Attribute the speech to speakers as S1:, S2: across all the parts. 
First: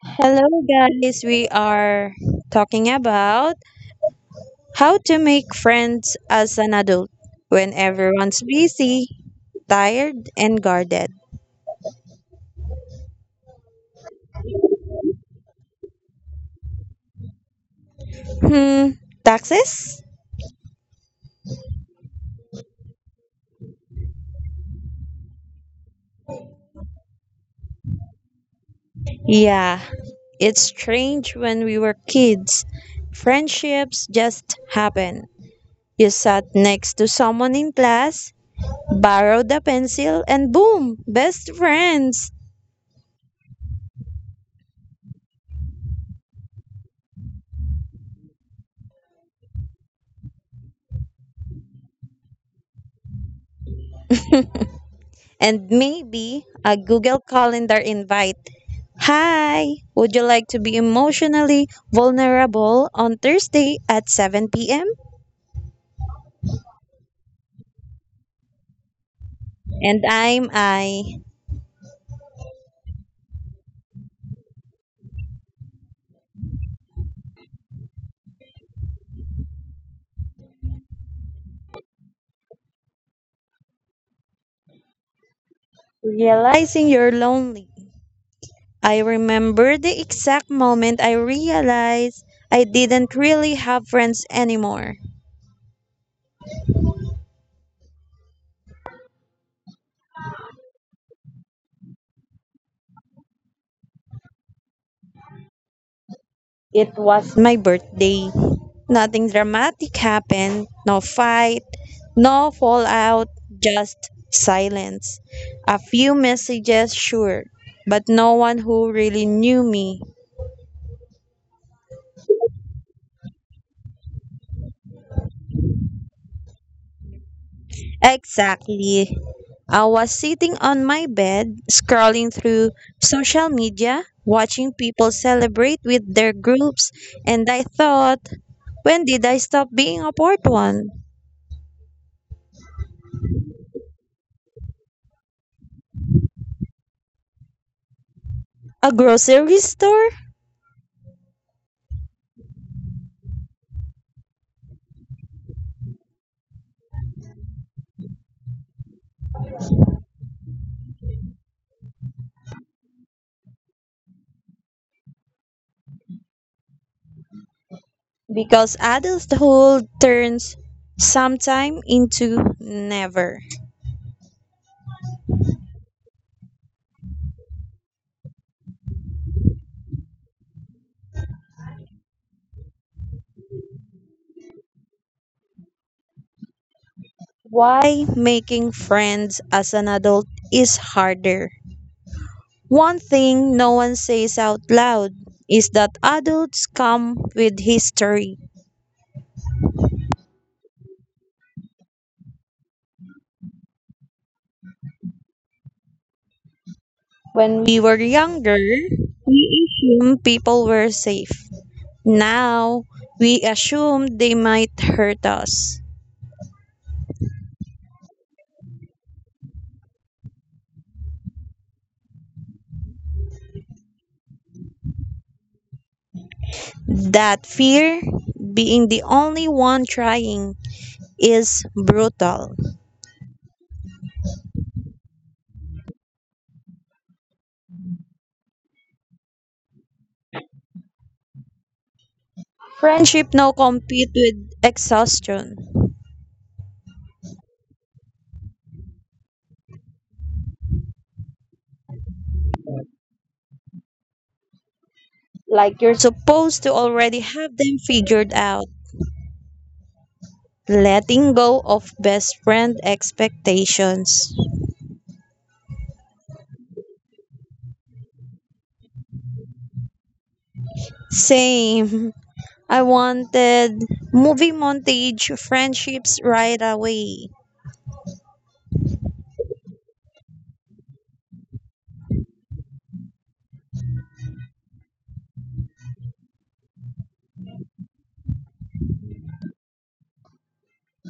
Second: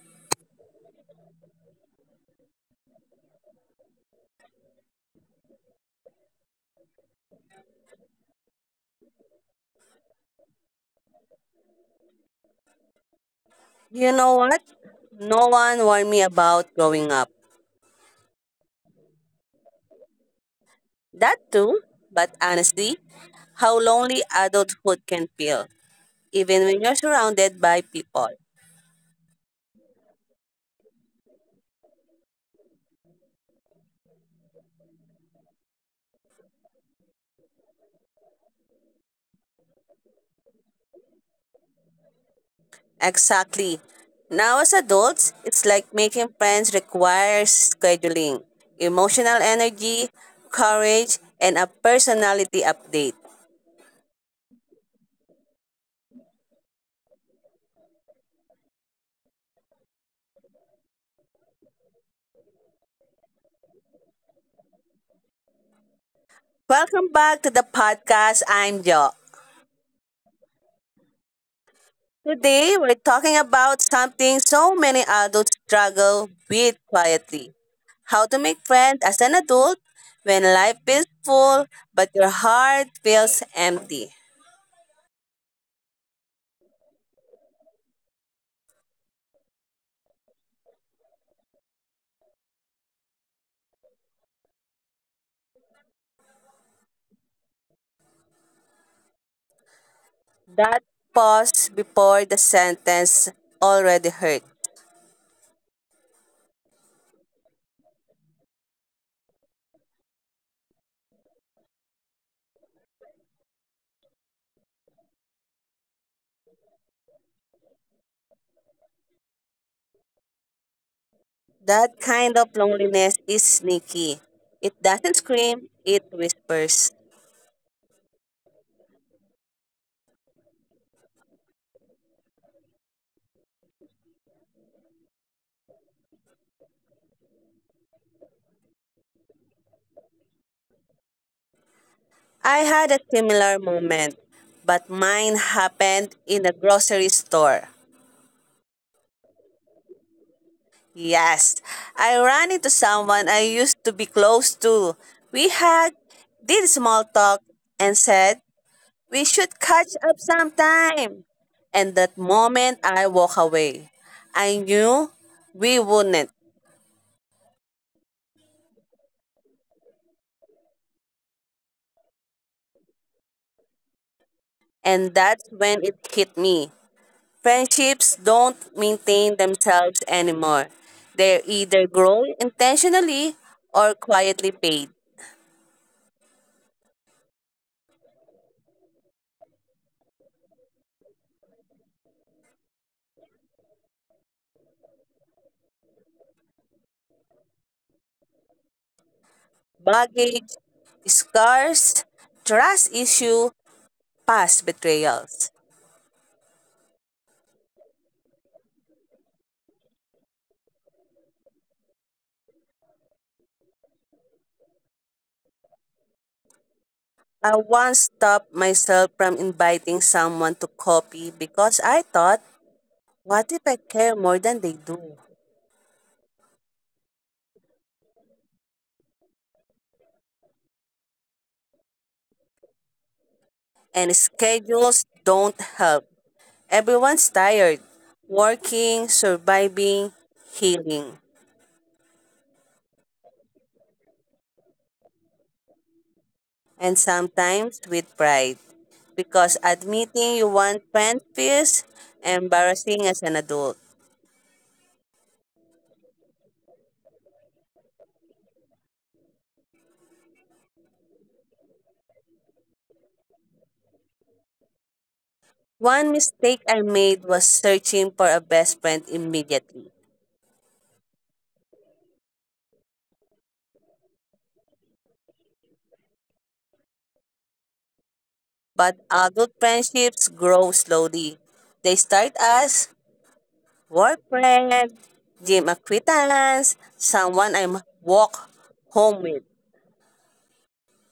S1: Hello, guys. We are talking about how to make friends as an adult when everyone's busy, tired, and guarded.
S2: You know what? No one warned me about growing up.
S1: Hmm, taxes?
S2: That too, but honestly, how lonely adulthood can feel, even when you're surrounded by people.
S1: Yeah, it's strange when we were kids. Friendships just happen. You sat next to someone in class, borrowed a pencil, and boom, best friends.
S2: Exactly. Now, as adults, it's like making friends requires scheduling, emotional energy, courage, and a personality update.
S1: And maybe a Google Calendar invite. Hi, would you like to be emotionally vulnerable on Thursday at 7 p.m.?
S2: Welcome back to the podcast. I'm Jo.
S1: And I'm I.
S2: Today, we're talking about something so many adults struggle with quietly how to make friends as an adult when life feels full but your heart feels empty.
S1: Realizing you're lonely. I remember the exact moment I realized I didn't really have friends anymore.
S2: That pause before the sentence already hurt.
S1: It was my birthday. Nothing dramatic happened, no fight, no fallout, just silence. A few messages, sure, but no one who really knew me.
S2: That kind of loneliness is sneaky. It doesn't scream, it whispers.
S1: Exactly. I was sitting on my bed, scrolling through social media, watching people celebrate with their groups, and I thought, when did I stop being a part one?
S2: I had a similar moment, but mine happened in a grocery store.
S1: A grocery store?
S2: Yes, I ran into someone I used to be close to. We had did small talk and said we should catch up sometime. And that moment I walk away, I knew we wouldn't.
S1: Because adulthood turns sometime into never.
S2: And that's when it hit me. Friendships don't maintain themselves anymore. They either grow intentionally or quietly paid.
S1: Why making friends as an adult is harder. One thing no one says out loud is that adults come with history.
S2: Baggage, scars, trust issue, past betrayals.
S1: When we were younger, we assumed people were safe. Now, we assume they might hurt us.
S2: I once stopped myself from inviting someone to coffee because I thought, what if I care more than they do?
S1: That fear, being the only one trying, is brutal.
S2: And schedules don't help. Everyone's tired, working, surviving, healing,
S1: Friendship now compete with exhaustion.
S2: and sometimes with pride. Because admitting you want friends feels embarrassing as an adult.
S1: Like you're supposed to already have them figured out. Letting go of best friend expectations.
S2: One mistake I made was searching for a best friend immediately.
S1: Same. I wanted movie montage friendships right away.
S2: But adult friendships grow slowly. They start as work friend, gym acquaintance, someone I walk home with.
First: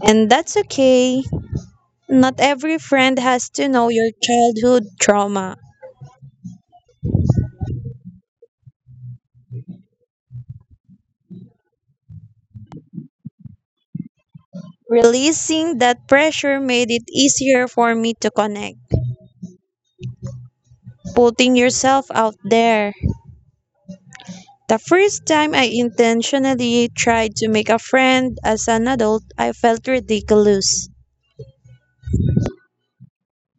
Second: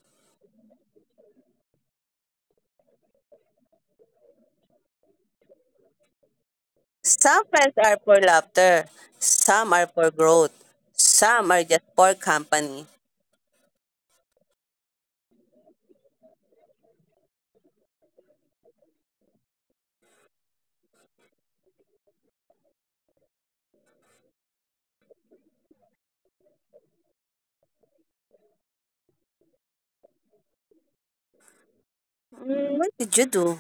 S1: And that's okay. Not every friend has to know your childhood trauma.
S2: Some friends are for laughter, some are for growth, some are just for company.
S1: Releasing that pressure made it easier for me to connect. Putting yourself out there. The first time I intentionally tried to make a friend as an adult, I felt ridiculous.
S2: Mm, what did you do?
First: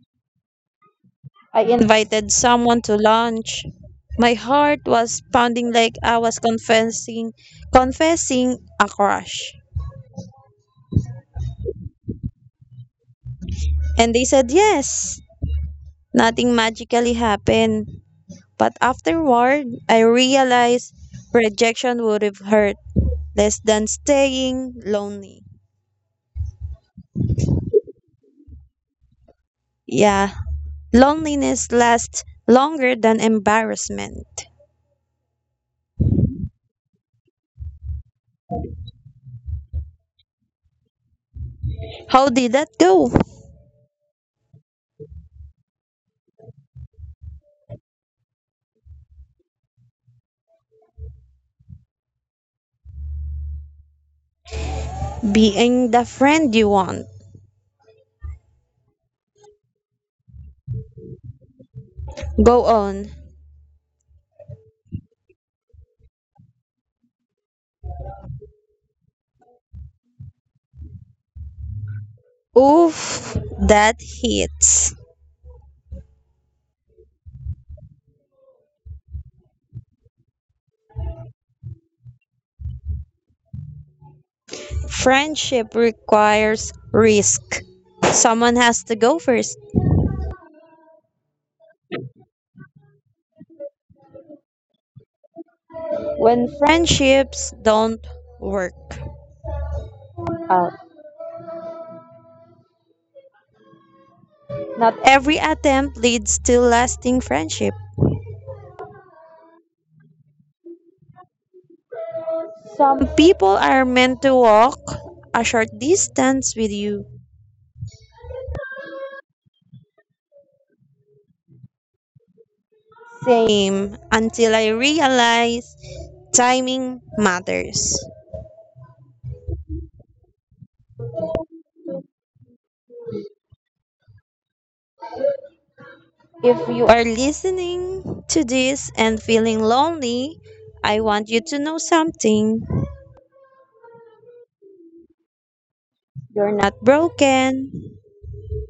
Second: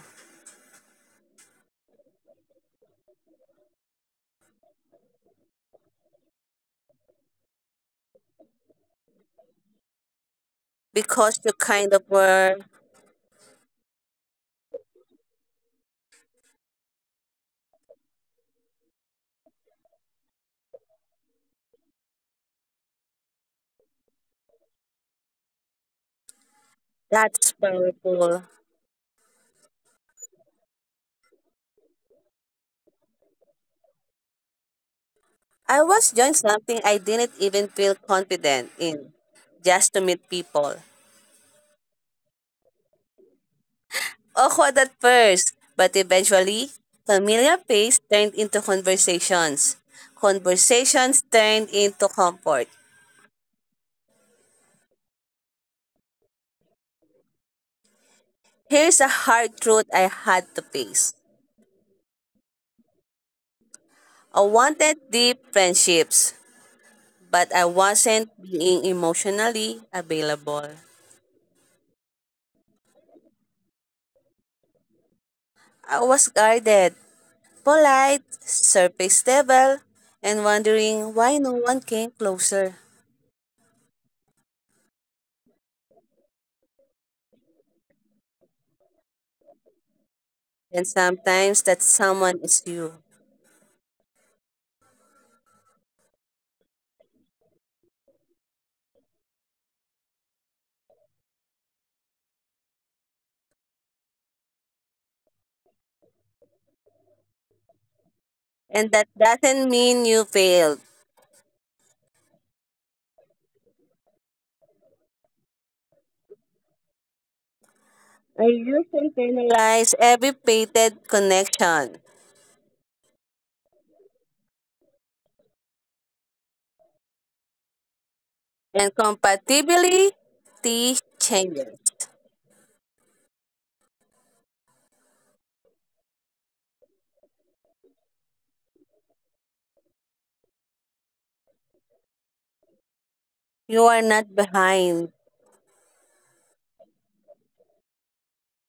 S1: I invited someone to lunch. My heart was pounding like I was confessing a crush.
S2: Because you kind of were.
S1: And they said yes. Nothing magically happened. But afterward, I realized rejection would have hurt less than staying lonely.
S2: That's powerful.
S1: Yeah, loneliness lasts longer than embarrassment.
S2: I was doing something I didn't even feel confident in, just to meet people.
S1: How did that go?
S2: Awkward at first, but eventually, familiar pace turned into conversations. Conversations turned into comfort.
S1: Being the friend you want.
S2: Here's a hard truth I had to face.
S1: Go on.
S2: I wanted deep friendships, but I wasn't being emotionally available.
S1: Oof, that hits.
S2: I was guarded, polite, surface level, and wondering why no one came closer.
S1: Friendship requires risk. Someone has to go first.
S2: And sometimes that someone is you.
S1: When friendships don't work out, not every attempt leads to lasting friendship.
S2: And that doesn't mean you failed.
S1: Some people are meant to walk a short distance with you.
S2: I used analyze every painted connection
S1: Same until I realize timing matters.
S2: and compatibility changes.
S1: If you are listening to this and feeling lonely, I want you to know something.
S2: You are not behind,
S1: You're not broken.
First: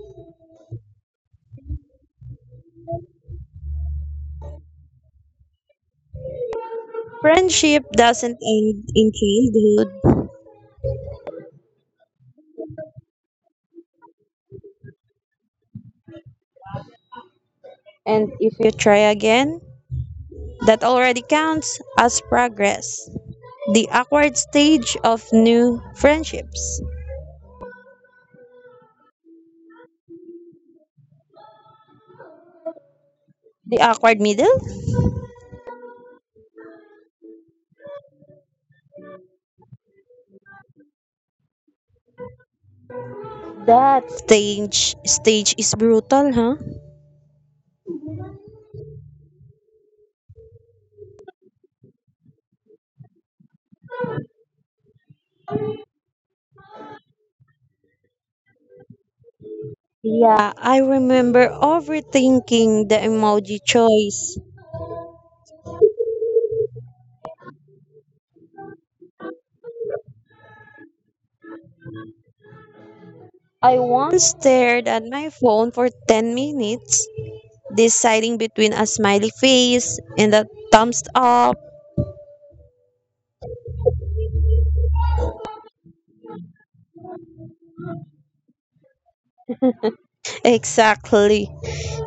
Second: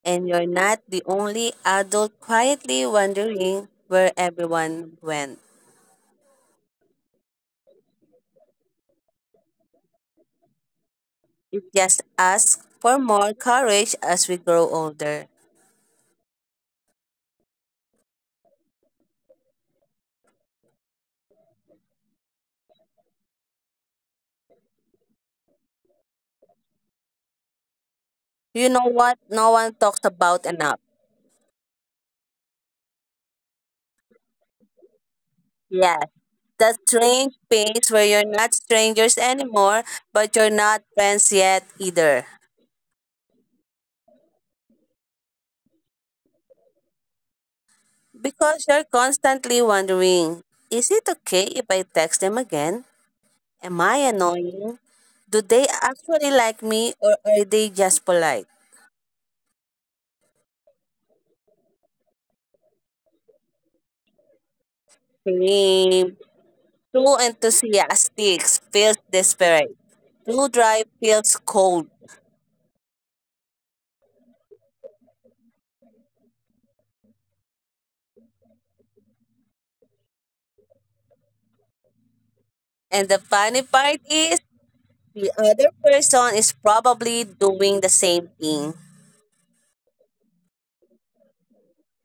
S2: and you're not the only adult quietly wondering where everyone went.
S1: Friendship doesn't end in childhood.
S2: It just asks for more courage as we grow older.
S1: And if you try again, that already counts as progress. The awkward stage of new friendships.
S2: You know what? No one talks about enough.
S1: The awkward middle?
S2: Yes, that strange phase where you're not strangers anymore, but you're not friends yet either.
S1: That stage is brutal, huh?
S2: Because you're constantly wondering, is it okay if I text them again? Am I annoying? Do they actually like me or are they just polite?
S1: Yeah, I remember overthinking the emoji choice.
S2: Same. Too enthusiastic feels desperate. Too dry feels cold.
S1: I stared at my phone for 10 minutes, deciding between a smiley face and a thumbs up.
S2: And the funny part is, the other person is probably doing the same thing.
S1: Exactly.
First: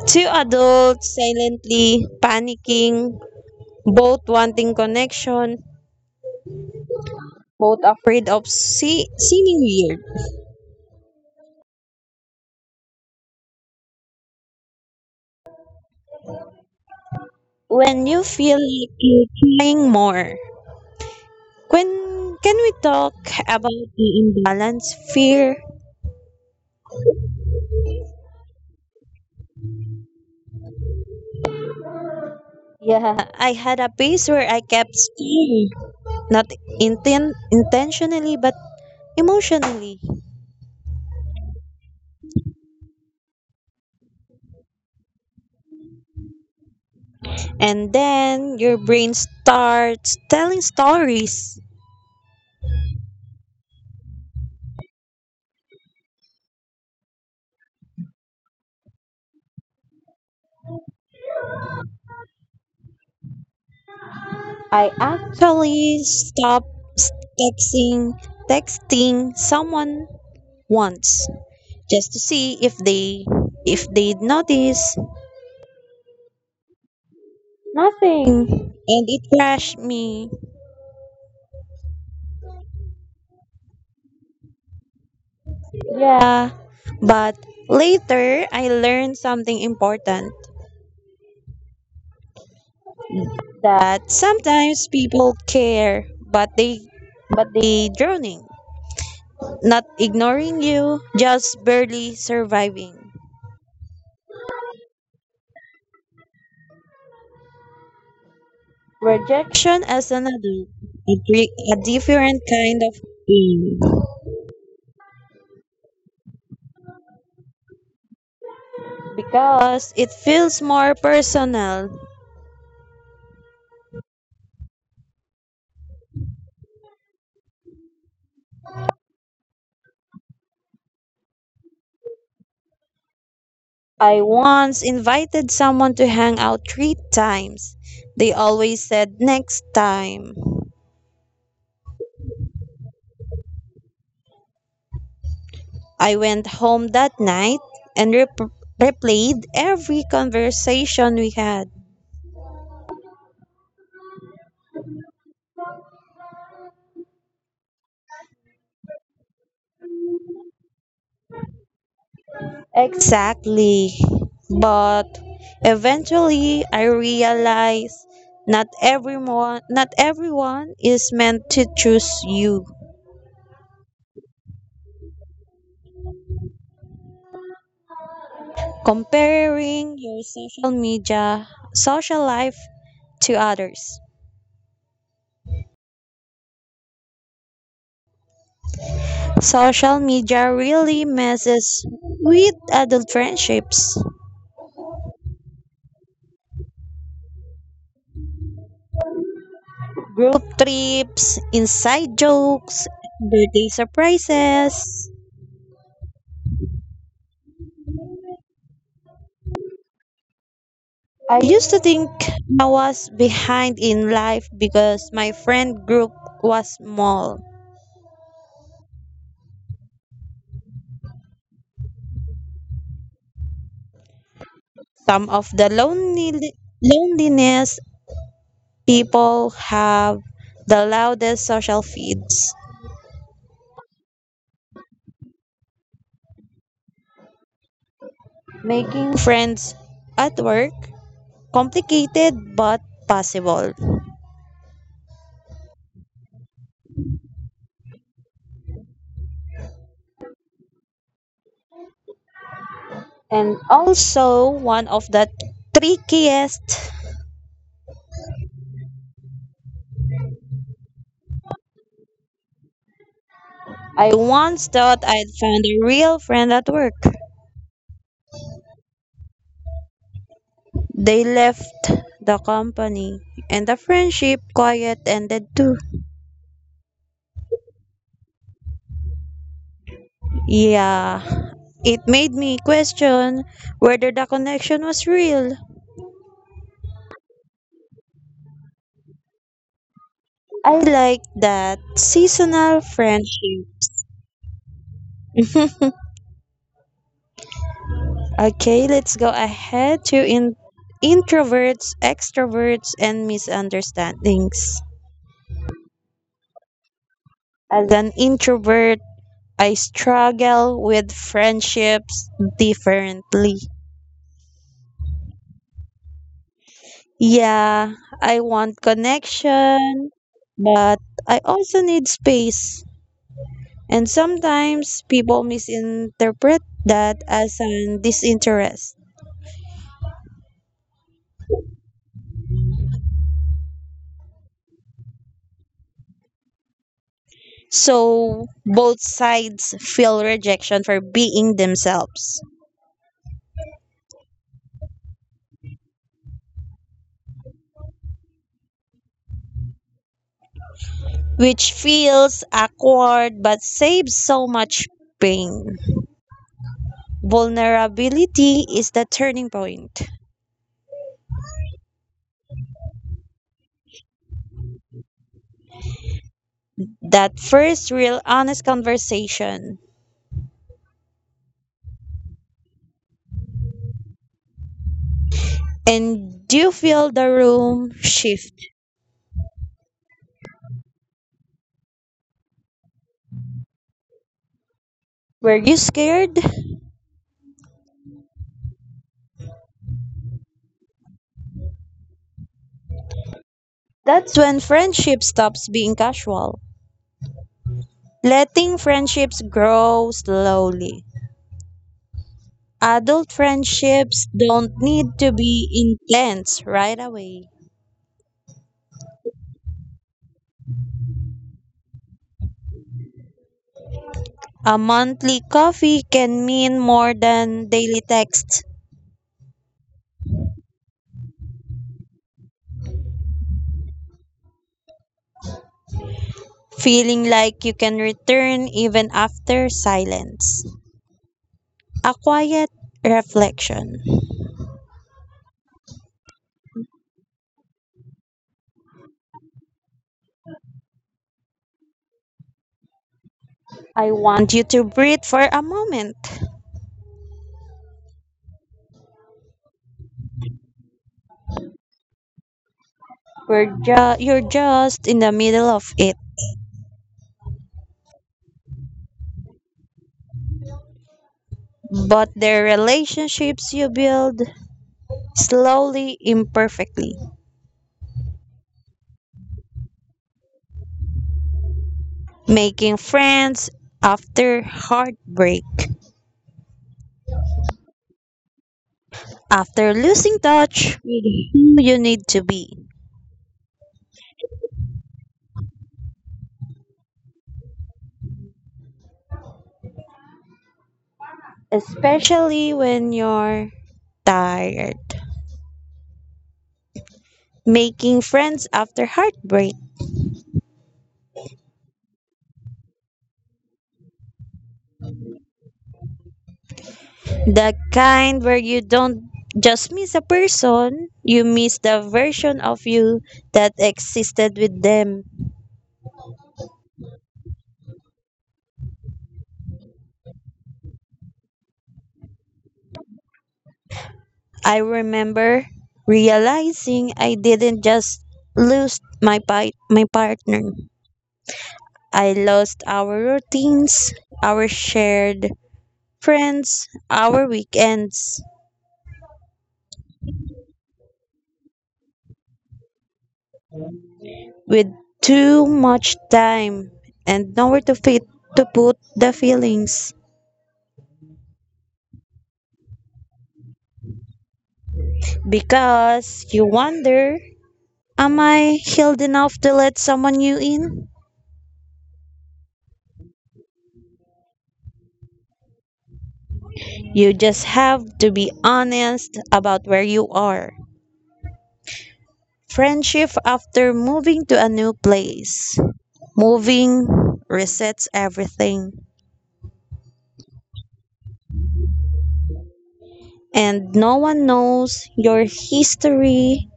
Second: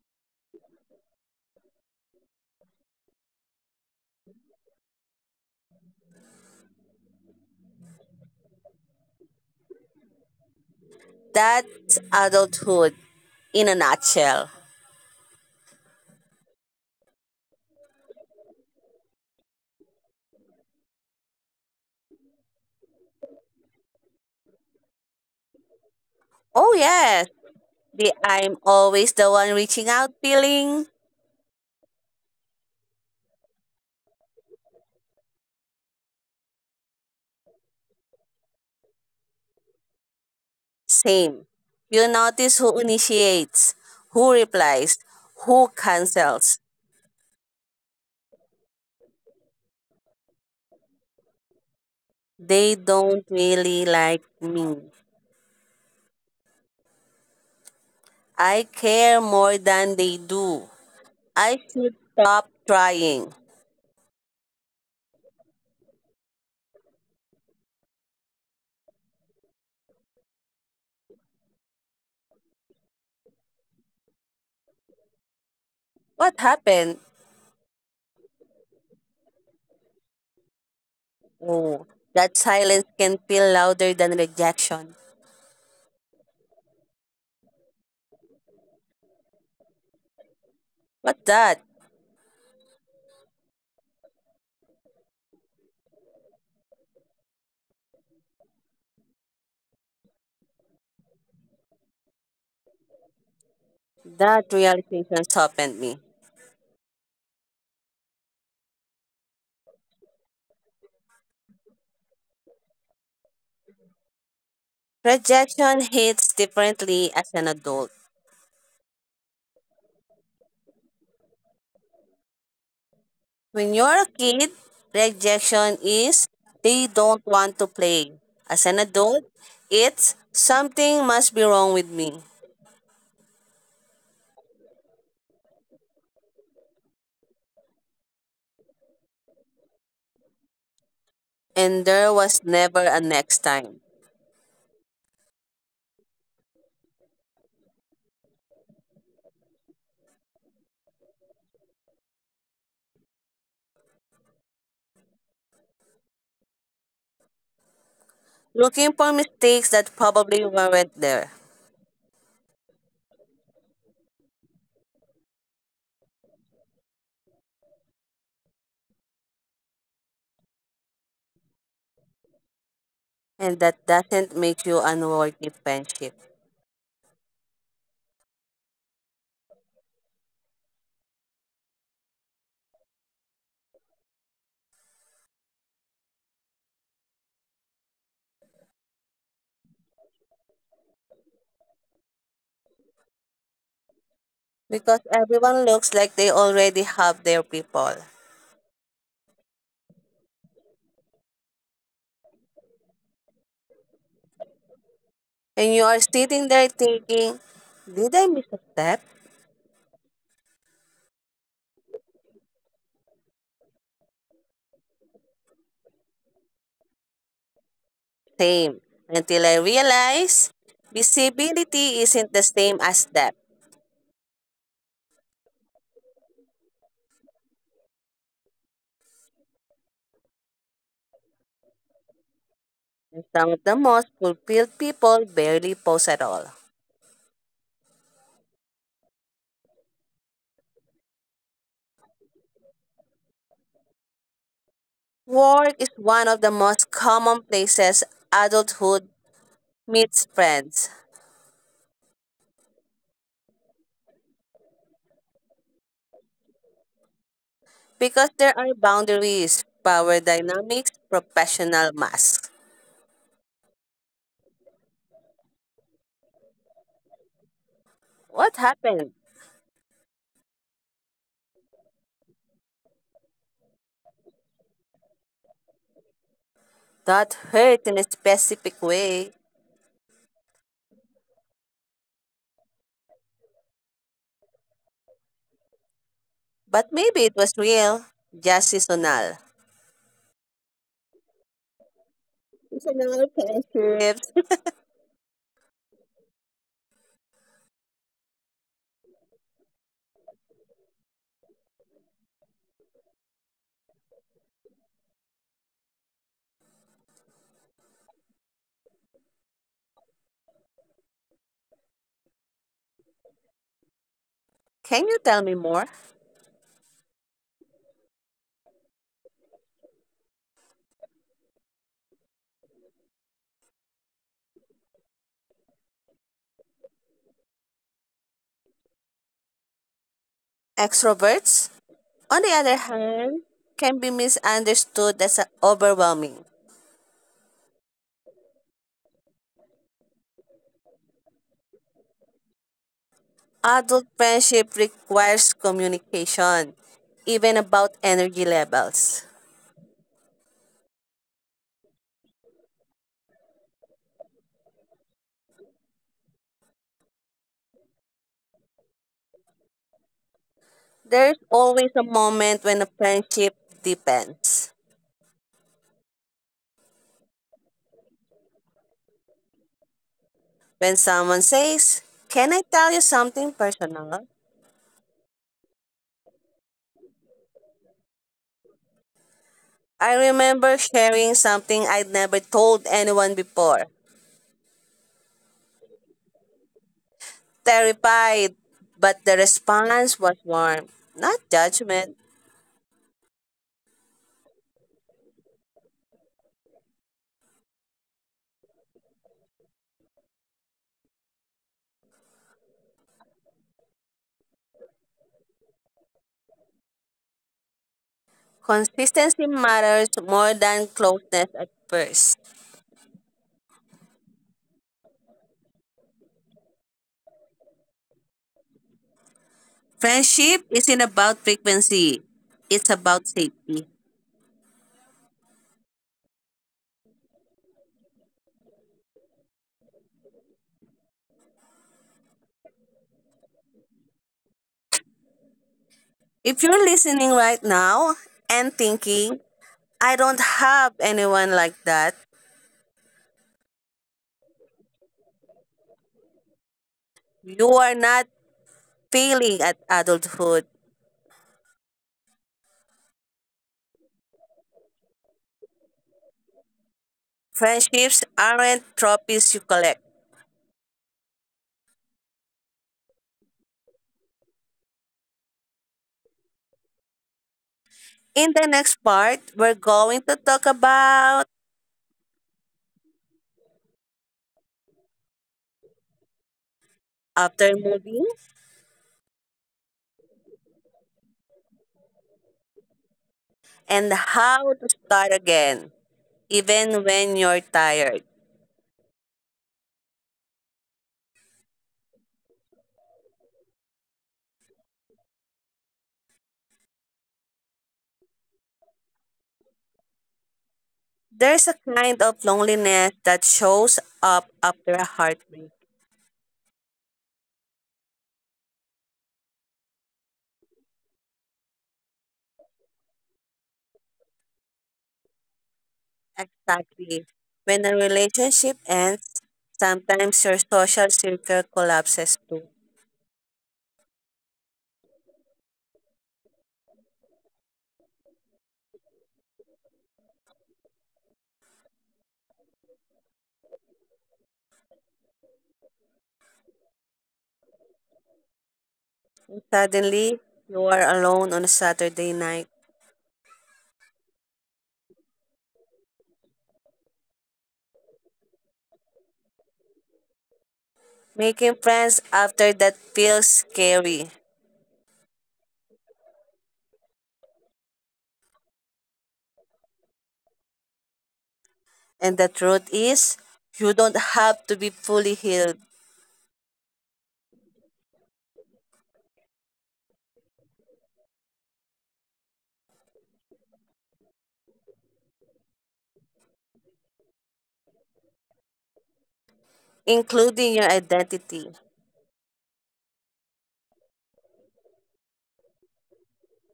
S1: Two adults silently panicking, both wanting connection, both afraid of seeming weird.
S2: That's adulthood in a nutshell.
S1: When you feel like you're trying more, when can we talk about the imbalance fear?
S2: Oh, yes, the I'm always the one reaching out feeling.
S1: I had a phase where I kept staring, not intentionally, but emotionally.
S2: Same. You notice who initiates, who replies, who cancels.
S1: And then your brain starts telling stories.
S2: They don't really like me. I care more than they do. I should stop trying.
S1: I actually stopped texting texting someone once just to see if they'd notice.
S2: What happened?
S1: Nothing, and it crashed me.
S2: Oh, that silence can feel louder than rejection.
S1: Yeah. But later I learned something important,
S2: What that?
S1: that sometimes people care but they drowning. Not ignoring you, just barely surviving.
S2: That realization softened me.
S1: Rejection as an adult, a different kind of pain.
S2: Rejection hits differently as an adult.
S1: Because it feels more personal.
S2: When you're a kid, rejection is they don't want to play. As an adult, it's something must be wrong with me.
S1: I once invited someone to hang out three times. They always said next time.
S2: And there was never a next time.
S1: I went home that night and replayed every conversation we had.
S2: Looking for mistakes that probably weren't there.
S1: Exactly. But eventually I realized not everyone is meant to choose you.
S2: And that doesn't make you unworthy friendship.
S1: Comparing your social media social life to others. Social media really messes with adult friendships,
S2: Because everyone looks like they already have their people.
S1: group trips, inside jokes, birthday surprises.
S2: And you are sitting there thinking, did I miss a step?
S1: I used to think I was behind in life because my friend group was small.
S2: Same. Until I realized visibility isn't the same as depth.
S1: Some of the loneliness people have the loudest social feeds,
S2: And some of the most fulfilled people barely post at all.
S1: making friends at work complicated but possible.
S2: Work is one of the most common places adulthood meets friends
S1: And also, one of the trickiest,
S2: because there are boundaries, power dynamics, professional masks.
S1: I once thought I'd found a real friend at work.
S2: What happened?
S1: They left the company, and the friendship quiet ended too.
S2: That hurt in a specific way,
S1: Yeah, it made me question whether the connection was real.
S2: but maybe it was real, just seasonal.
S1: I like that seasonal
S2: Seasonal
S1: friendship.
S2: friendships.
S1: Okay, let's go ahead to introverts, extroverts, and misunderstandings. As an introvert, I struggle with friendships differently.
S2: Can you tell me more?
S1: Yeah, I want connection, but I also need space. And sometimes people misinterpret that as an disinterest.
S2: Extroverts, on the other hand, can be misunderstood as overwhelming.
S1: So both sides feel rejection for being themselves,
S2: Adult friendship requires communication, even about energy levels.
S1: which feels awkward but saves so much pain. Vulnerability is the turning point,
S2: There's always a moment when a friendship depends.
S1: that first real honest conversation.
S2: When someone says, can I tell you something personal?
S1: And do you feel the room shift?
S2: I remember sharing something I'd never told anyone before.
S1: Were you scared?
S2: Terrified, but the response was warm, not judgment.
S1: That's when friendship stops being casual. Letting friendships grow slowly. Adult friendships don't need to be intense right away.
S2: Consistency matters more than closeness at first.
S1: A monthly coffee can mean more than daily texts.
S2: Friendship isn't about frequency, it's about safety.
S1: Feeling like you can return even after silence. A quiet reflection.
S2: If you're listening right now and thinking, I don't have anyone like that,
S1: I want you to breathe for a moment.
S2: you are not failing at adulthood.
S1: You're just in the middle of it.
S2: Friendships aren't trophies you collect.
S1: But the relationships you build slowly imperfectly
S2: In the next part, we're going to talk about
S1: making friends after heartbreak
S2: after moving
S1: after losing touch who you need to be
S2: and how to start again, even when you're tired.
S1: especially when you're tired making friends after heartbreak,
S2: There's a kind of loneliness that shows up after a heartbreak.
S1: the kind where you don't just miss a person, you miss the version of you that existed with them.
S2: Exactly. When a relationship ends, sometimes your social circle collapses too.
S1: I remember realizing I didn't just lose my partner. I lost our routines, our shared friends, our weekends
S2: Suddenly, you are alone on a Saturday night.
S1: with too much time and nowhere to fit to put the feelings.
S2: Making friends after that feels scary.
S1: Because you wonder, am I healed enough to let someone new in?
S2: And the truth is, you don't have to be fully healed,
S1: You just have to be honest about where you are. Friendship after moving to a new place. Moving resets everything.
S2: including your identity.
S1: And no one knows your history.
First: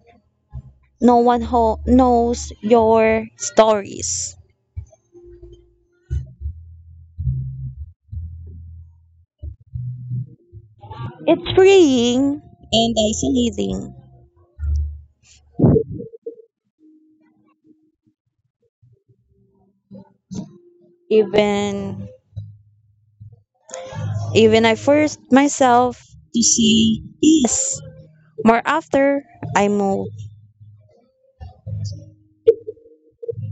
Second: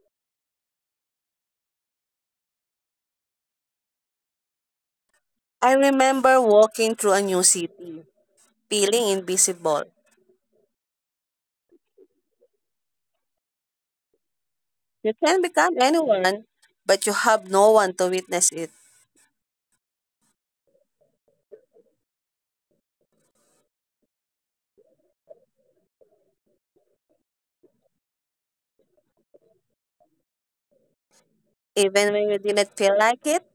S1: No one knows your stories.
S2: I remember walking through a new city, feeling invisible.
S1: It's freeing and isolating.
S2: You can become anyone, but you have no one to witness it.
S1: Even even I forced myself to say yes more after I moved.
S2: Even when you didn't feel like it,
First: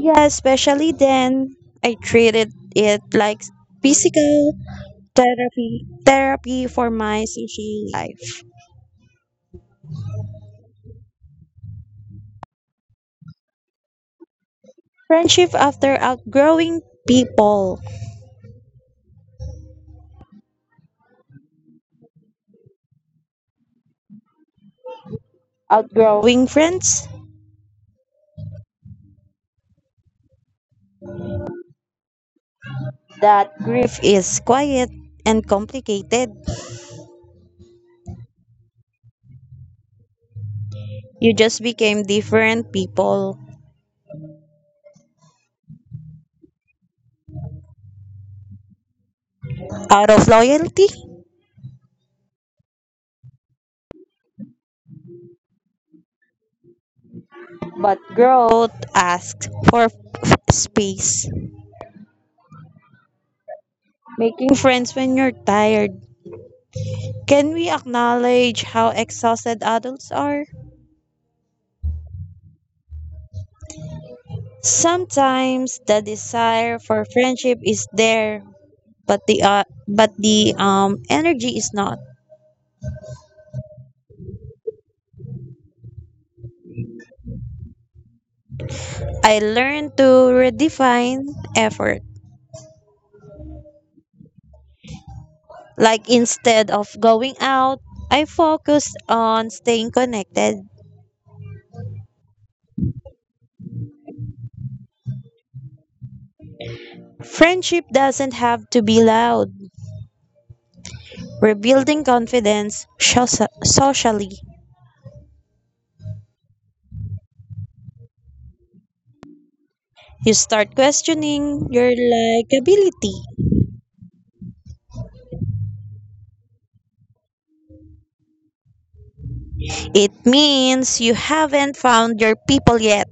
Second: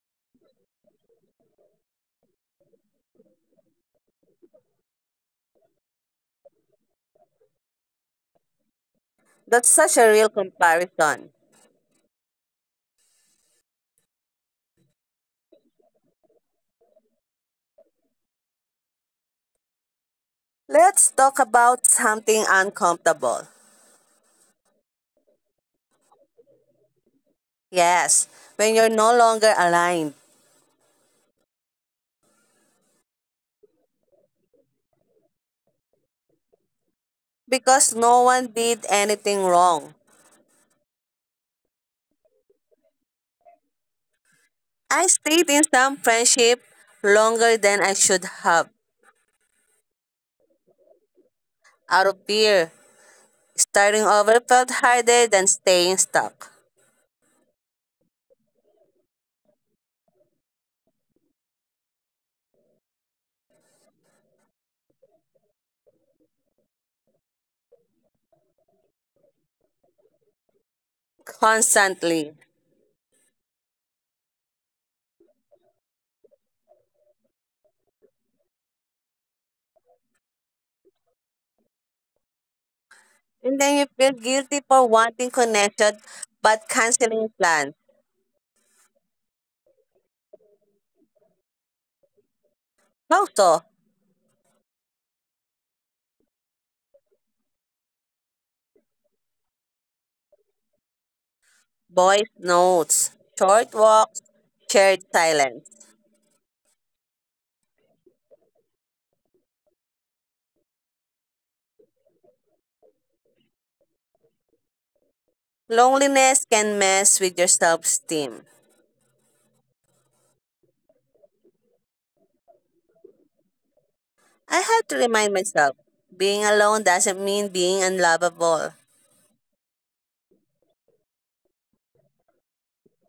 S1: Yeah, especially then I treated it like physical therapy for my social life.
S2: that's such a real comparison.
S1: Friendship after outgrowing people.
S2: Let's talk about something uncomfortable.
S1: Outgrowing friends,
S2: Yes, when you're no longer aligned
S1: that grief is quiet and complicated.
S2: because no one did anything wrong.
S1: You just became different people
S2: I stayed in some friendship longer than I should have.
S1: out of loyalty,
S2: Out of fear, starting over felt harder than staying stuck.
S1: but growth asks for space. Making friends when you're tired. Can we acknowledge how exhausted adults are?
S2: Constantly.
S1: Sometimes the desire for friendship is there, but the energy is not.
S2: And then you feel guilty for wanting connection but canceling plans.
S1: I learned to redefine effort.
S2: How so?
S1: Like instead of going out, I focused on staying connected.
S2: Voice notes, short walks, shared silence.
S1: Friendship doesn't have to be loud. Rebuilding confidence socially.
S2: Loneliness can mess with your self esteem.
S1: You start questioning your likability.
S2: I had to remind myself being alone doesn't mean being unlovable.
S1: It means you haven't found your people yet.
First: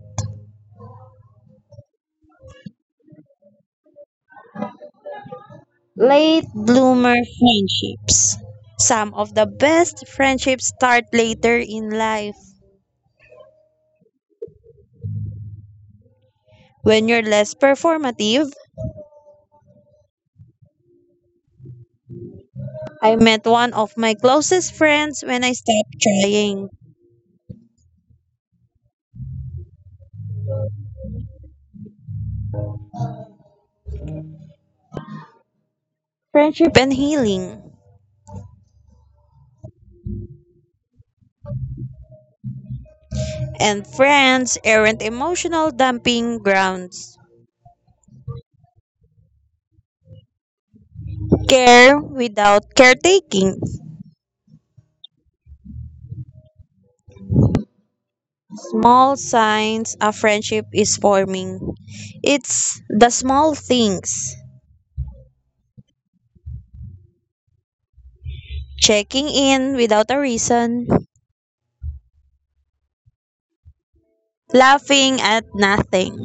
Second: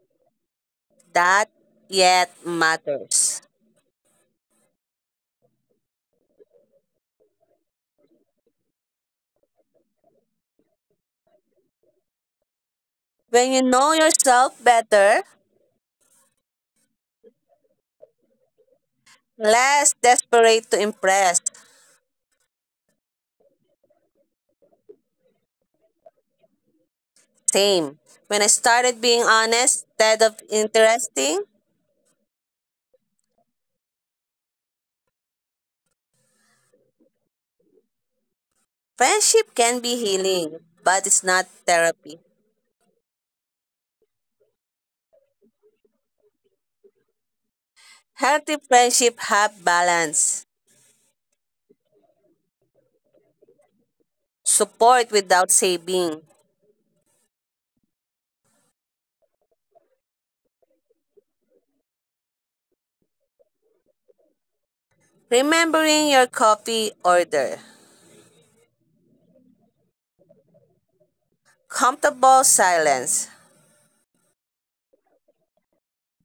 S2: That yet matters.
S1: Late bloomer friendships. Some of the best friendships start later in life
S2: When you know yourself better,
S1: when you're less performative.
S2: less desperate to impress.
S1: I met one of my closest friends when I stopped trying.
S2: Same. When I started being honest instead of interesting,
S1: Friendship and healing.
S2: friendship can be healing, but it's not therapy.
S1: And friends aren't emotional dumping grounds.
S2: Healthy friendship have balance,
S1: Care without caretaking.
S2: support without saving,
S1: Small signs a friendship is forming. It's the small things.
S2: remembering your coffee order,
S1: Checking in without a reason,
S2: comfortable silence.
S1: laughing at nothing.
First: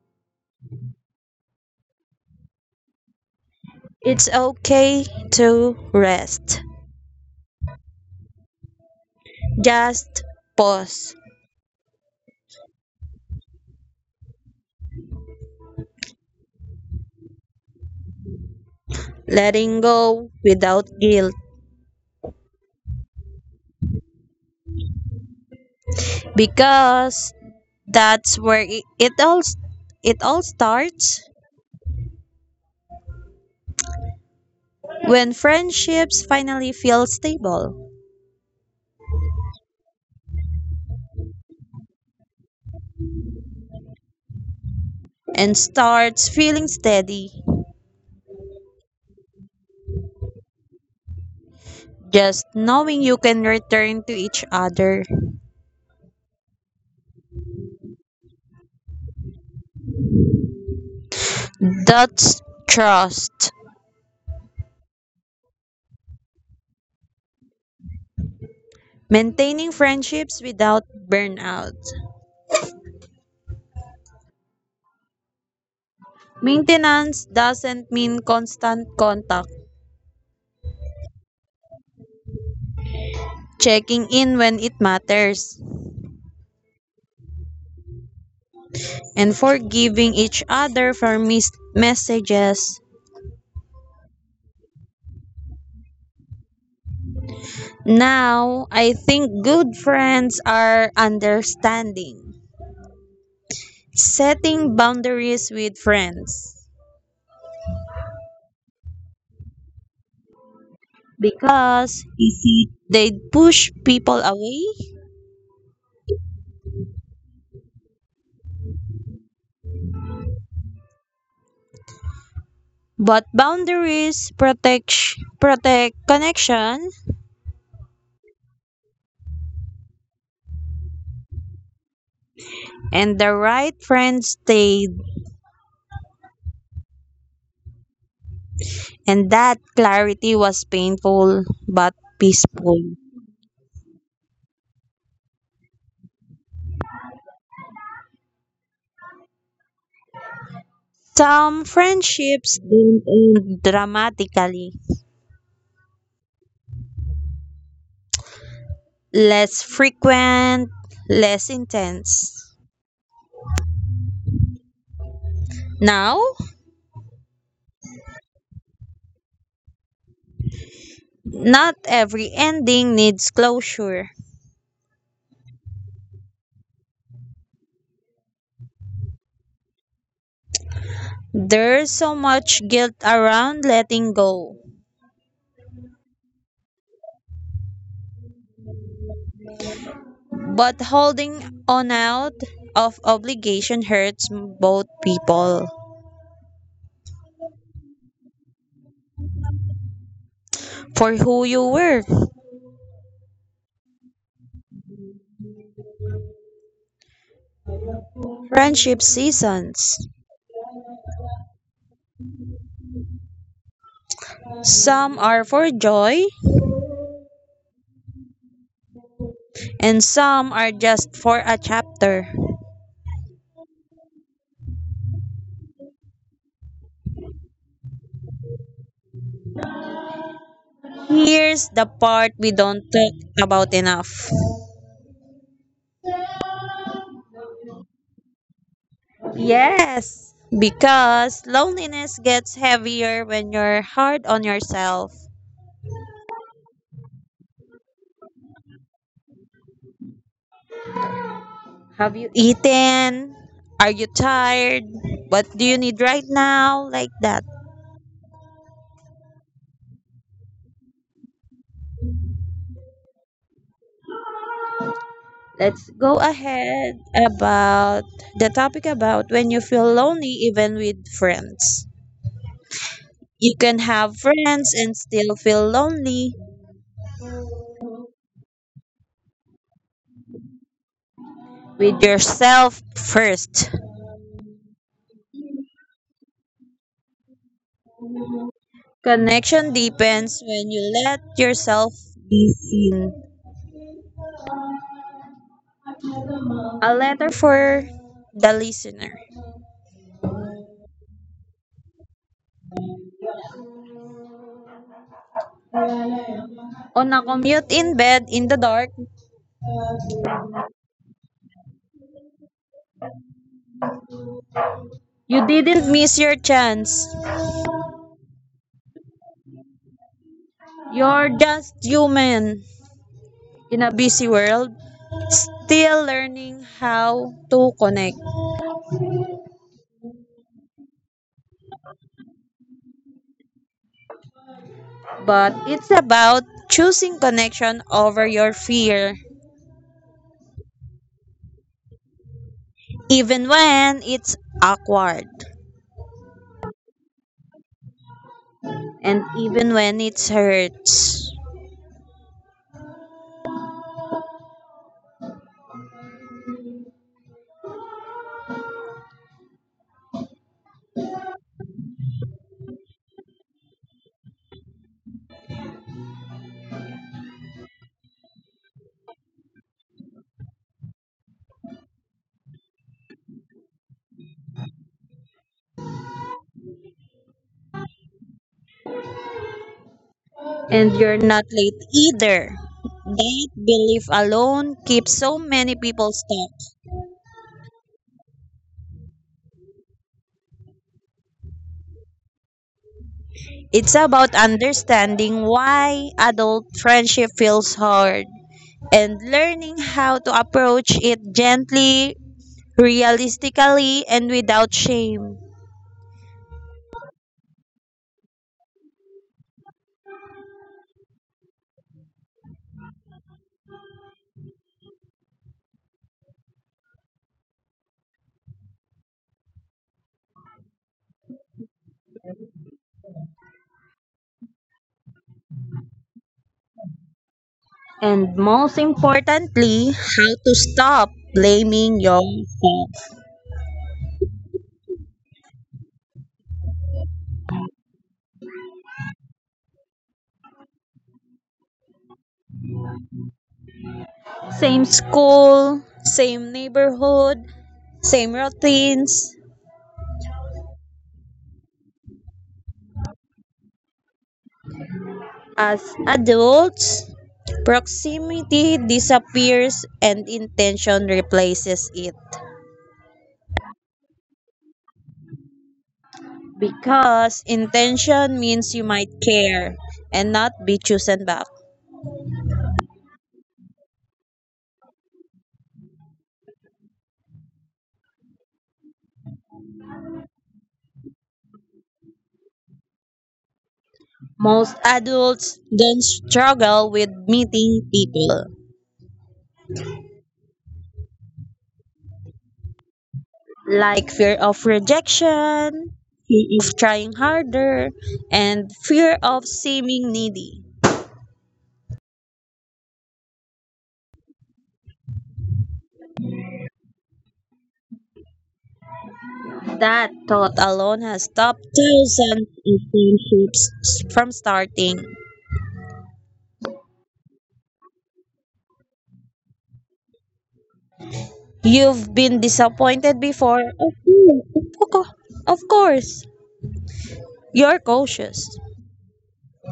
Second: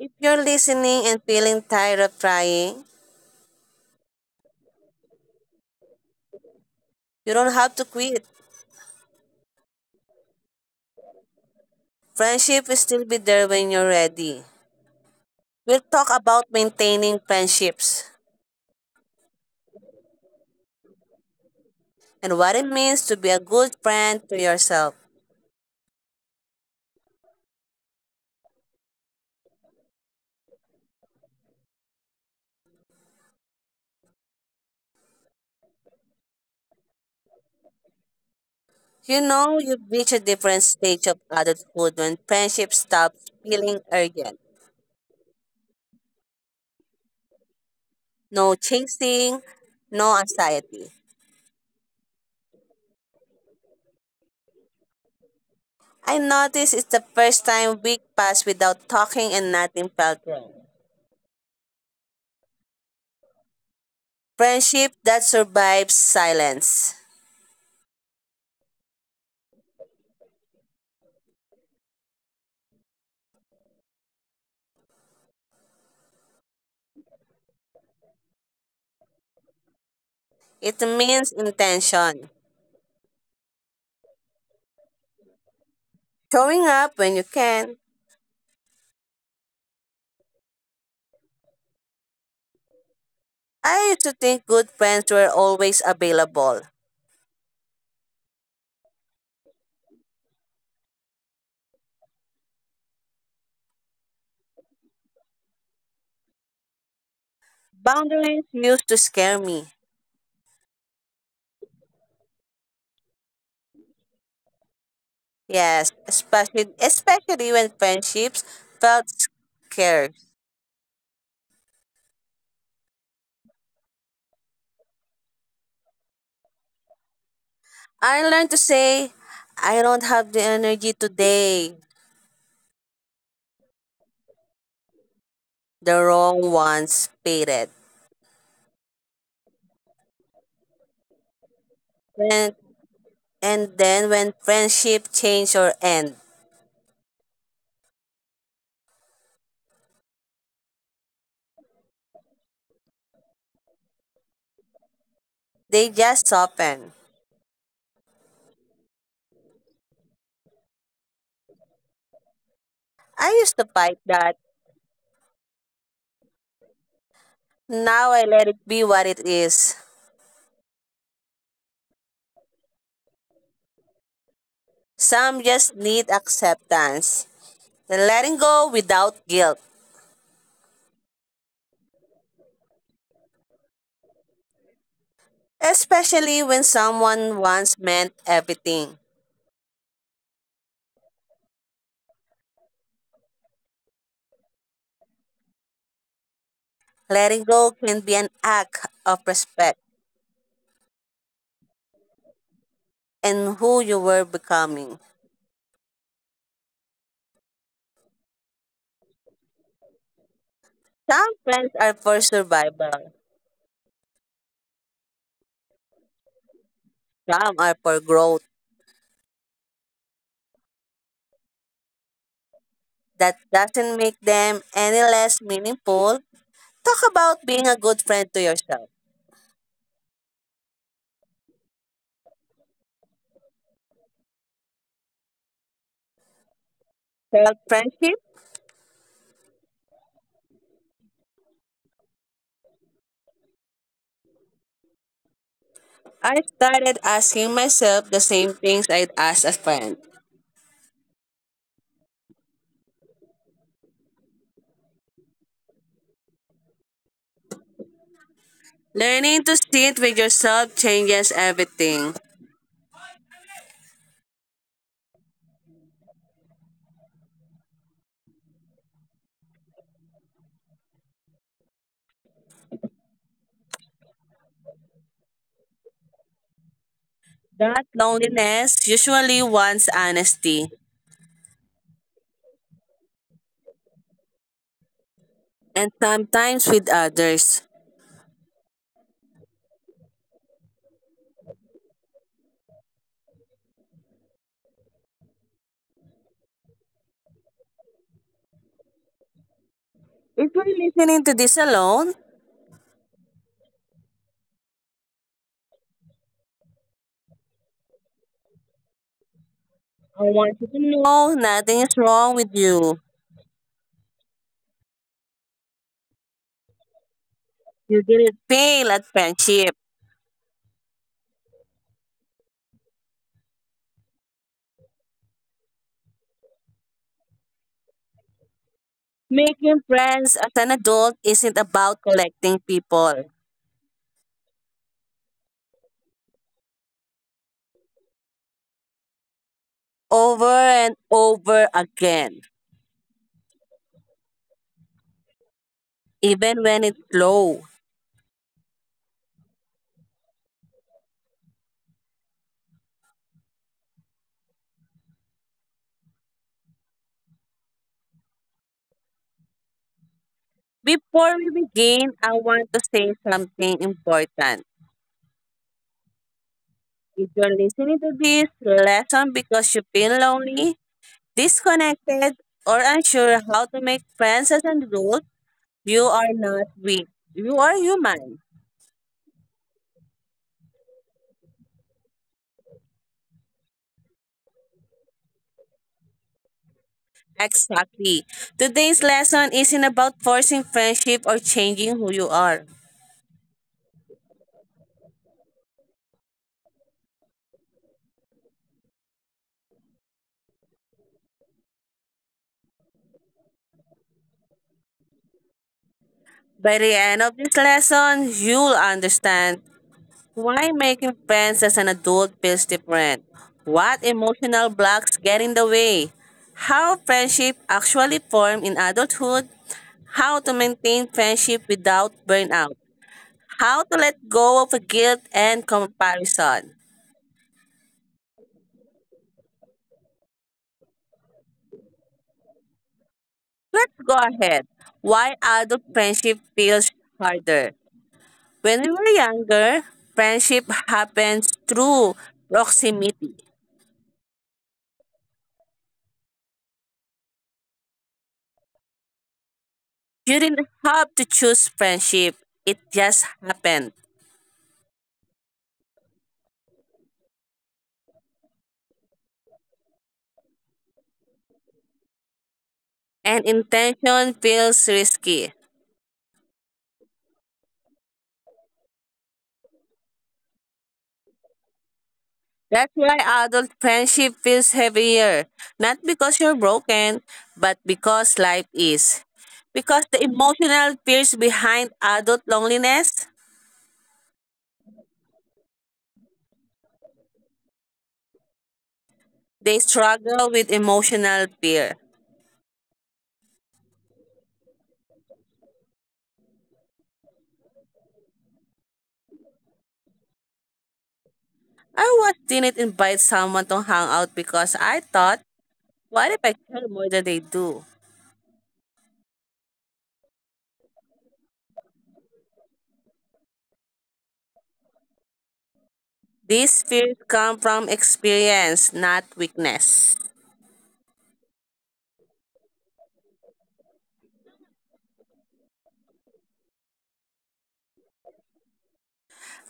S2: If you're listening and feeling tired of trying,
S1: It's okay to rest.
S2: you don't have to quit.
S1: Just pause,
S2: Friendship will still be there when you're ready. We'll talk about maintaining friendships
S1: letting go without guilt
S2: and what it means to be a good friend to yourself.
S1: because that's where it all starts when friendships finally feel stable
S2: You know, you reach a different stage of adulthood when friendship stops feeling urgent.
S1: and starts feeling steady.
S2: No chasing, no anxiety.
S1: Just knowing you can return to each other.
S2: I noticed it's the first time week passed without talking and nothing felt wrong.
S1: That's trust.
S2: Friendship that survives silence.
S1: Maintaining friendships without burnout. Maintenance doesn't mean constant contact,
S2: It means intention.
S1: checking in when it matters,
S2: Showing up when you can.
S1: and forgiving each other for missed messages.
S2: I used to think good friends were always available.
S1: Now, I think good friends are understanding, setting boundaries with friends.
S2: Boundaries used to scare me.
S1: Because they push people away,
S2: Yes, especially when friendships felt scarce.
S1: but boundaries protect connection,
S2: I learned to say, I don't have the energy today.
S1: and the right friends stay.
S2: The wrong ones faded.
S1: And that clarity was painful but
S2: And,
S1: peaceful.
S2: and then when friendship change or end,
S1: Some friendships didn't end dramatically,
S2: they just soften.
S1: less frequent, less intense.
S2: I used to fight that.
S1: Now,
S2: Now I let it be what it is.
S1: not every ending needs closure.
S2: Some just need acceptance. The letting go without guilt.
S1: There's so much guilt around letting go,
S2: Especially when someone once meant everything.
S1: but holding on out of obligation hurts both people.
S2: Letting go can be an act of respect
S1: For who you were,
S2: and who you were becoming.
S1: friendship seasons.
S2: Some friends are for survival,
S1: Some are for joy,
S2: some are for growth.
S1: and some are just for a chapter.
S2: That doesn't make them any less meaningful. Talk about being a good friend to yourself.
S1: Here's the part we don't talk about enough.
S2: Self friendship?
S1: Yes, because loneliness gets heavier when you're hard on yourself.
S2: I started asking myself the same things I'd ask a friend.
S1: Have you eaten? Are you tired? What do you need right now? Like that.
S2: Learning to sit with yourself changes everything.
S1: Let's go ahead about the topic about when you feel lonely even with friends. You can have friends and still feel lonely.
S2: That loneliness usually wants honesty,
S1: With yourself first.
S2: and sometimes with others.
S1: Connection deepens when you let yourself be seen. A letter for the listener.
S2: If you're listening to this alone,
S1: On a commute in bed in the dark,
S2: I want you to know nothing is wrong with you.
S1: you didn't miss your chance.
S2: You didn't fail at friendship.
S1: You're just human in a busy world, still learning how to connect.
S2: Making friends as an adult isn't about collecting people
S1: But it's about choosing connection over your fear,
S2: over and over again,
S1: even when it's awkward
S2: even when it's slow.
S1: and even when it hurts.
S2: Before we begin, I want to say something important. If you're listening to this lesson because you feel lonely, disconnected, or unsure how to make friends as an adult, you are not weak. You are human.
S1: And you're not late either. That belief alone keeps so many people stuck.
S2: Exactly. Today's lesson isn't about forcing friendship or changing who you are.
S1: It's about understanding why adult friendship feels hard and learning how to approach it gently, realistically, and without shame.
S2: By the end of this lesson, you'll understand why making friends as an adult feels different, what emotional blocks get in the way, how friendship actually form in adulthood, how to maintain friendship without burnout, how to let go of guilt and comparison.
S1: And most importantly, how to stop blaming yourself.
S2: Let's go ahead. Why adult friendship feels harder? When we were younger, friendship happens through proximity.
S1: Same school, same neighborhood, same routines.
S2: You didn't have to choose friendship, it just happened.
S1: As adults, proximity disappears and intention replaces it.
S2: And intention feels risky.
S1: Because intention means you might care and not be chosen back.
S2: That's why adult friendship feels heavier. Not because you're broken, but because life is. Because the emotional fears behind adult loneliness,
S1: Most adults then struggle with meeting people,
S2: they struggle with emotional fear.
S1: like fear of rejection, fear of trying harder, and fear of seeming needy.
S2: I once didn't invite someone to hang out because I thought, what if I care more than they do?
S1: That thought alone has stopped thousands of friendships from starting.
S2: These fears come from experience, not weakness.
S1: You've been disappointed before? Of course. Of co- of course. You're cautious.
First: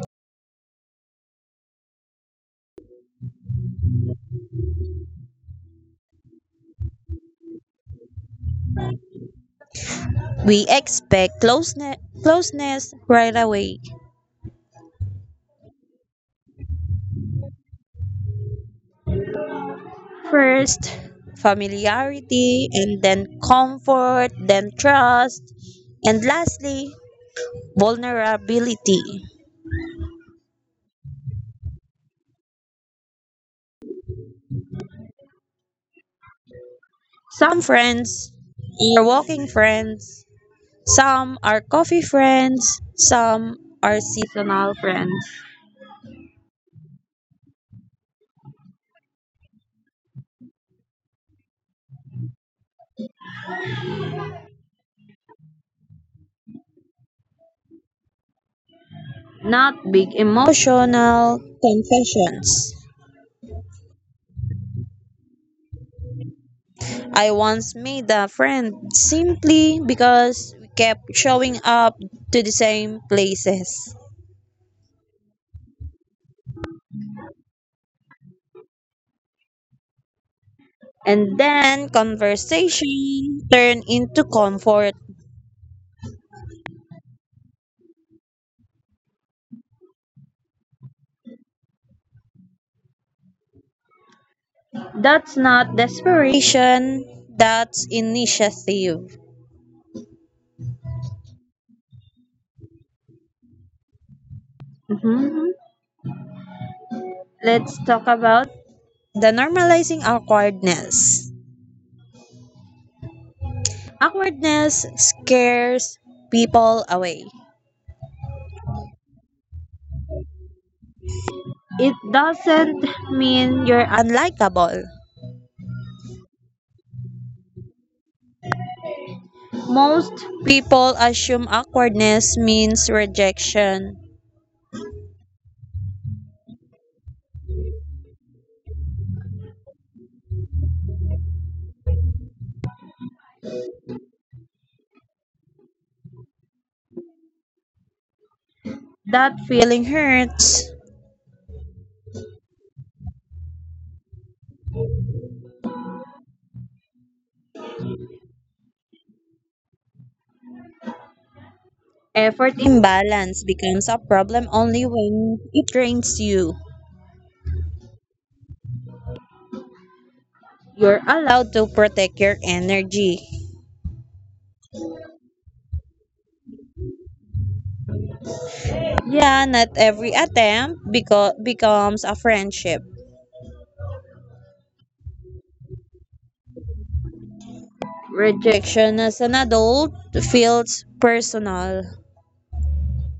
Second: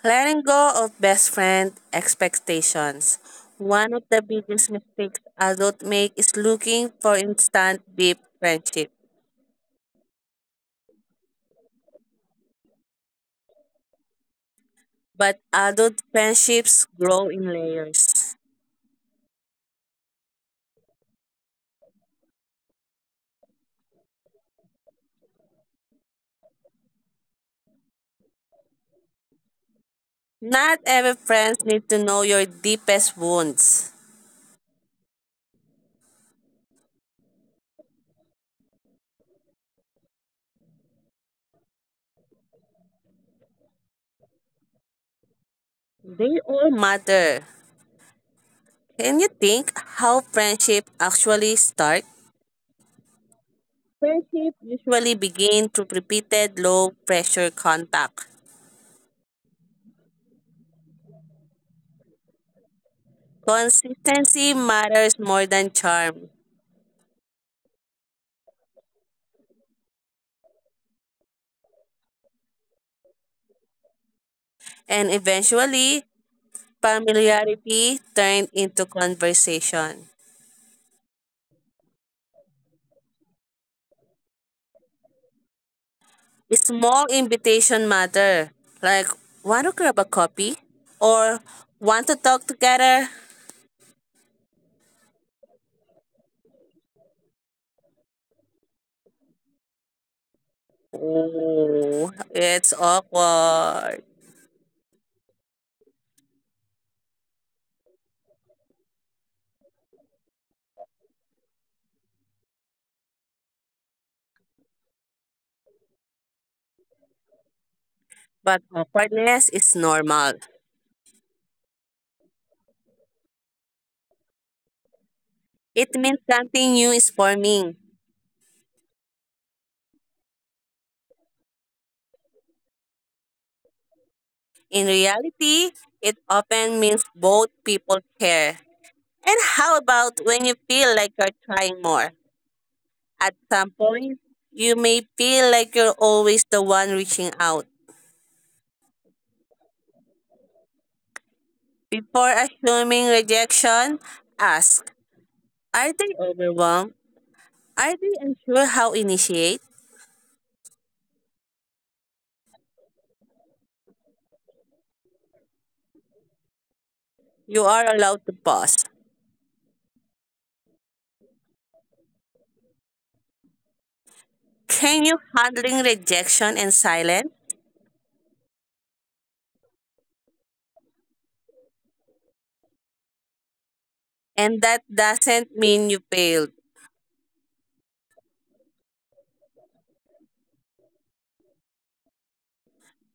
S2: Letting go of best friend expectations. One of the biggest mistakes adults make is looking for instant deep friendship.
S1: We expect closeness right away.
S2: But adult friendships grow in layers.
S1: First, familiarity, and then comfort, then trust, and lastly, vulnerability.
S2: Not every friend needs to know your deepest wounds.
S1: Some friends are walking friends, some are coffee friends, some are seasonal friends.
S2: They all matter. Can you think how friendship actually start? Friendship usually begin through repeated low pressure contact.
S1: Not big emotional confessions.
S2: Consistency matters more than charm,
S1: I once made a friend simply because we kept showing up to the same places.
S2: and eventually familiarity turned into conversation.
S1: And then conversation turned into comfort.
S2: Small invitation matter, like want to grab a coffee or want to talk together.
S1: That's not desperation, that's initiative.
S2: Oh, it's awkward.
S1: Mhm. Let's talk about the normalizing awkwardness. Awkwardness scares people away.
S2: But awkwardness is normal.
S1: It doesn't mean you're unlikable.
S2: It means something new is forming.
S1: Most people assume awkwardness means rejection.
S2: In reality, it often means both people care. And how about when you feel like you're trying more? At some point, you may feel like you're always the one reaching out.
S1: That feeling hurts.
S2: Before assuming rejection, ask are they overwhelmed? Are they unsure how initiate?
S1: Effort imbalance becomes a problem only when it drains you.
S2: You are allowed to pause.
S1: You're allowed to protect your energy.
S2: Can you handling rejection and silence?
S1: Yeah, not every attempt becomes a friendship.
S2: And that doesn't mean you failed.
S1: Rejection as an adult feels personal.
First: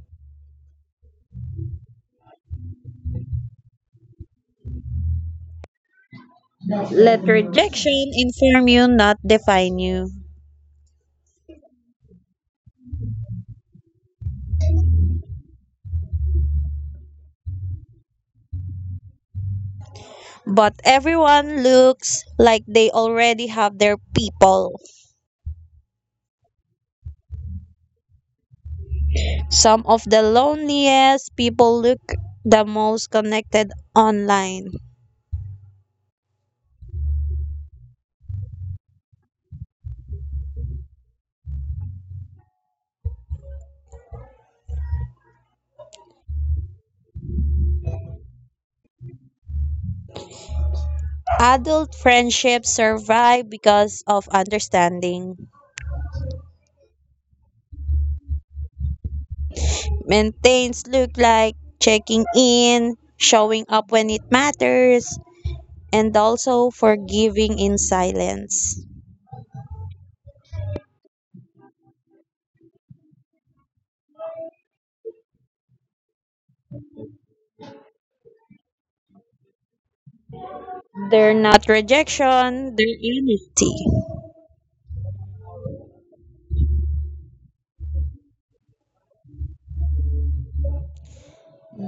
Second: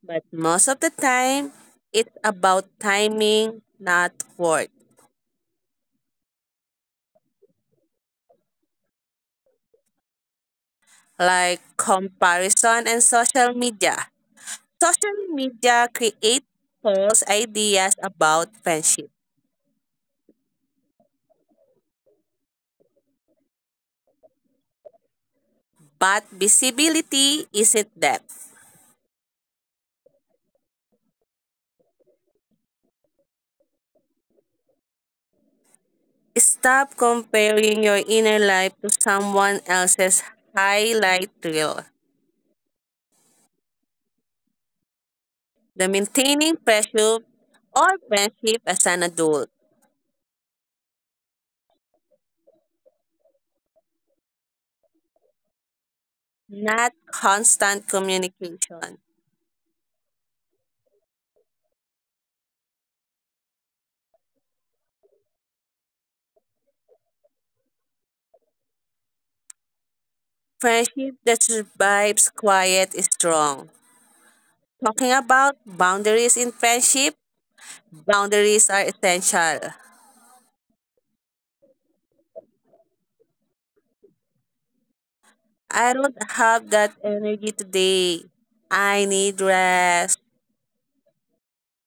S2: But most of the time, it's about timing, not worth.
S1: Let rejection inform you, not define you.
S2: Like comparison and social media. Social media creates false ideas about friendship,
S1: But everyone looks like they already have their people.
S2: but visibility isn't depth.
S1: Some of the loneliest people look the most connected online.
S2: Stop comparing your inner life to someone else's highlight reel. The maintaining pressure or friendship as an adult,
S1: Adult friendships survive because of understanding.
S2: not constant communication.
S1: Maintains look like checking in, showing up when it matters, and also forgiving in silence.
S2: Friendship that survives quiet is strong. Talking about boundaries in friendship, boundaries are essential.
S1: They're not rejection, they're honesty.
S2: I don't have that energy today. I need rest.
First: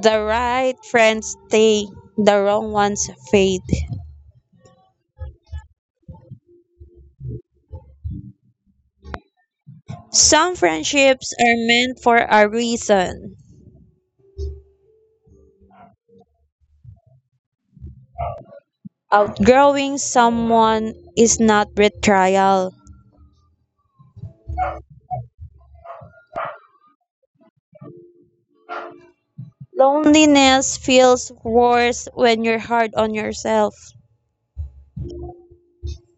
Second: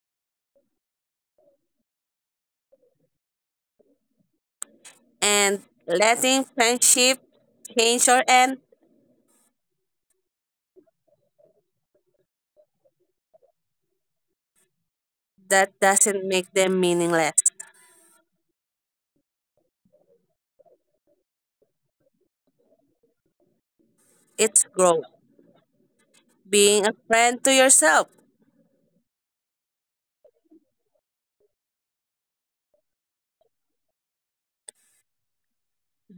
S1: The right friends stay, the wrong ones fade.
S2: And letting friendship change or end,
S1: Some friendships are meant for a reason.
S2: that doesn't make them meaningless.
S1: Outgrowing someone is not betrayal.
S2: It's growth. Being a friend to yourself.
S1: Loneliness feels worse when you're hard on yourself.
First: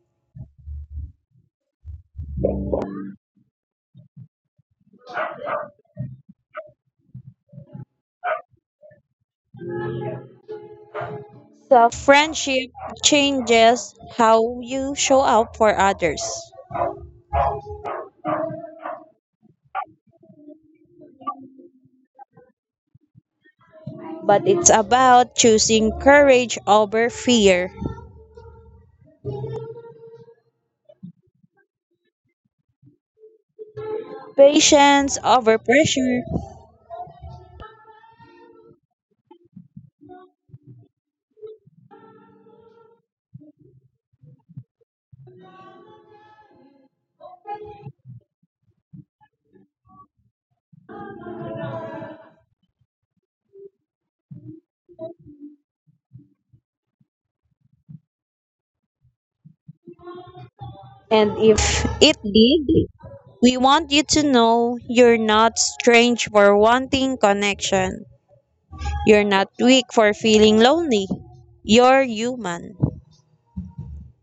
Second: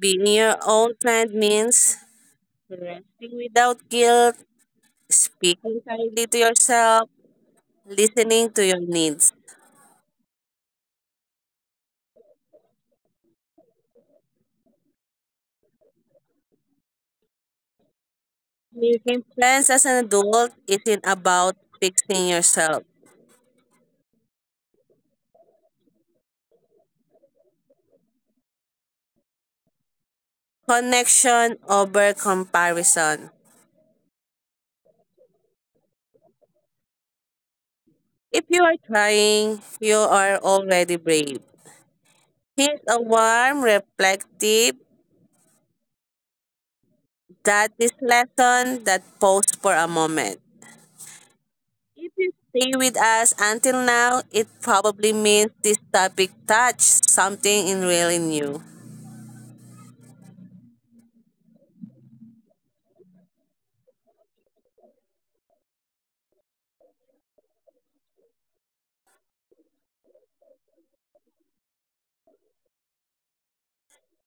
S2: Being your own friend means resting without guilt, speaking kindly to yourself, listening to your needs.
S1: Self friendship changes how you show up for others.
S2: Making friends as an adult isn't about fixing yourself.
S1: But it's about choosing courage over fear,
S2: Connection over comparison.
S1: patience over pressure,
S2: If you are trying, you are already brave. Here's a warm, reflective, that is lesson that pause for a moment. If you stay with us until now, it probably means this topic touched something in really new.
S1: and if it did, we want you to know you're not strange for wanting connection. You're not weak for feeling lonely. You're human.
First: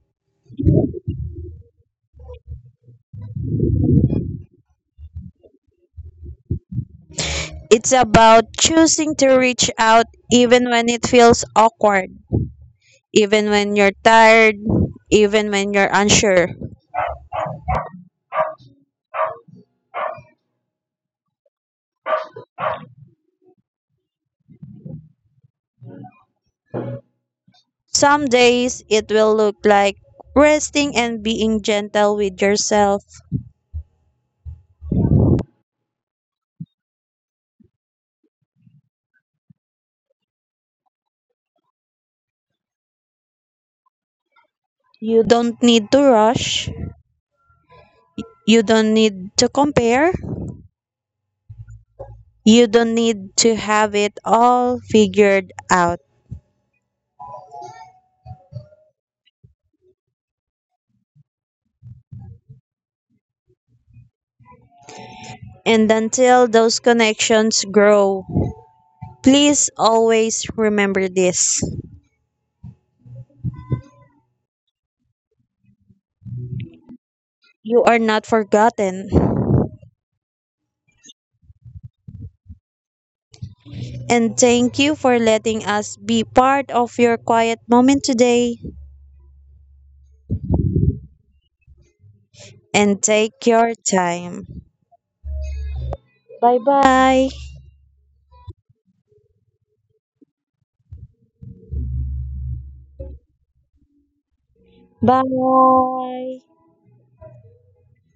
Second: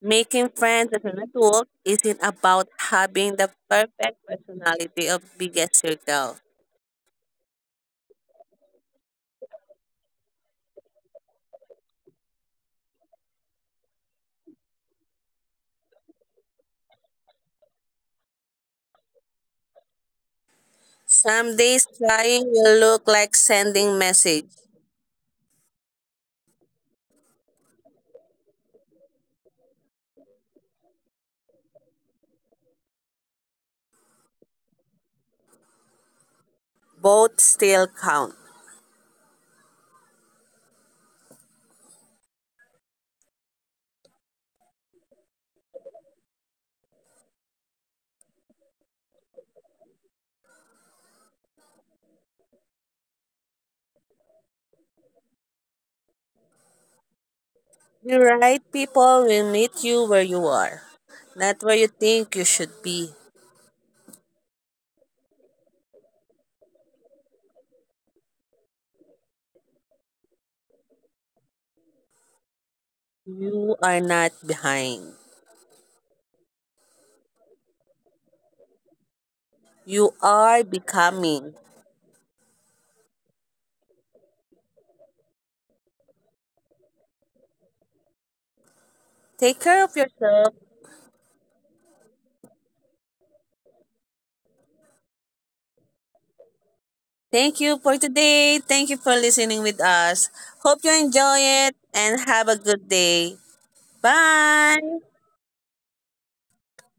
S2: Making friends as an adult isn't about having the perfect personality of biggest circle.
S1: It's about choosing to reach out even when it feels awkward, even when you're tired, even when you're unsure.
S2: Some days trying will look like sending message.
S1: Some days it will look like resting and being gentle with yourself.
S2: Both still count.
S1: You don't need to rush. You don't need to compare. You don't need to have it all figured out.
S2: The right people will meet you where you are, not where you think you should be.
S1: And until those connections grow, please always remember this.
S2: You are not behind.
S1: You are not forgotten.
S2: You are becoming.
S1: And thank you for letting us be part of your quiet moment today.
S2: Take care of yourself.
S1: And take your time. Bye bye.
S2: Thank you for today. Thank you for listening with us. Hope you enjoy it and have a good day. Bye.
S1: Bye.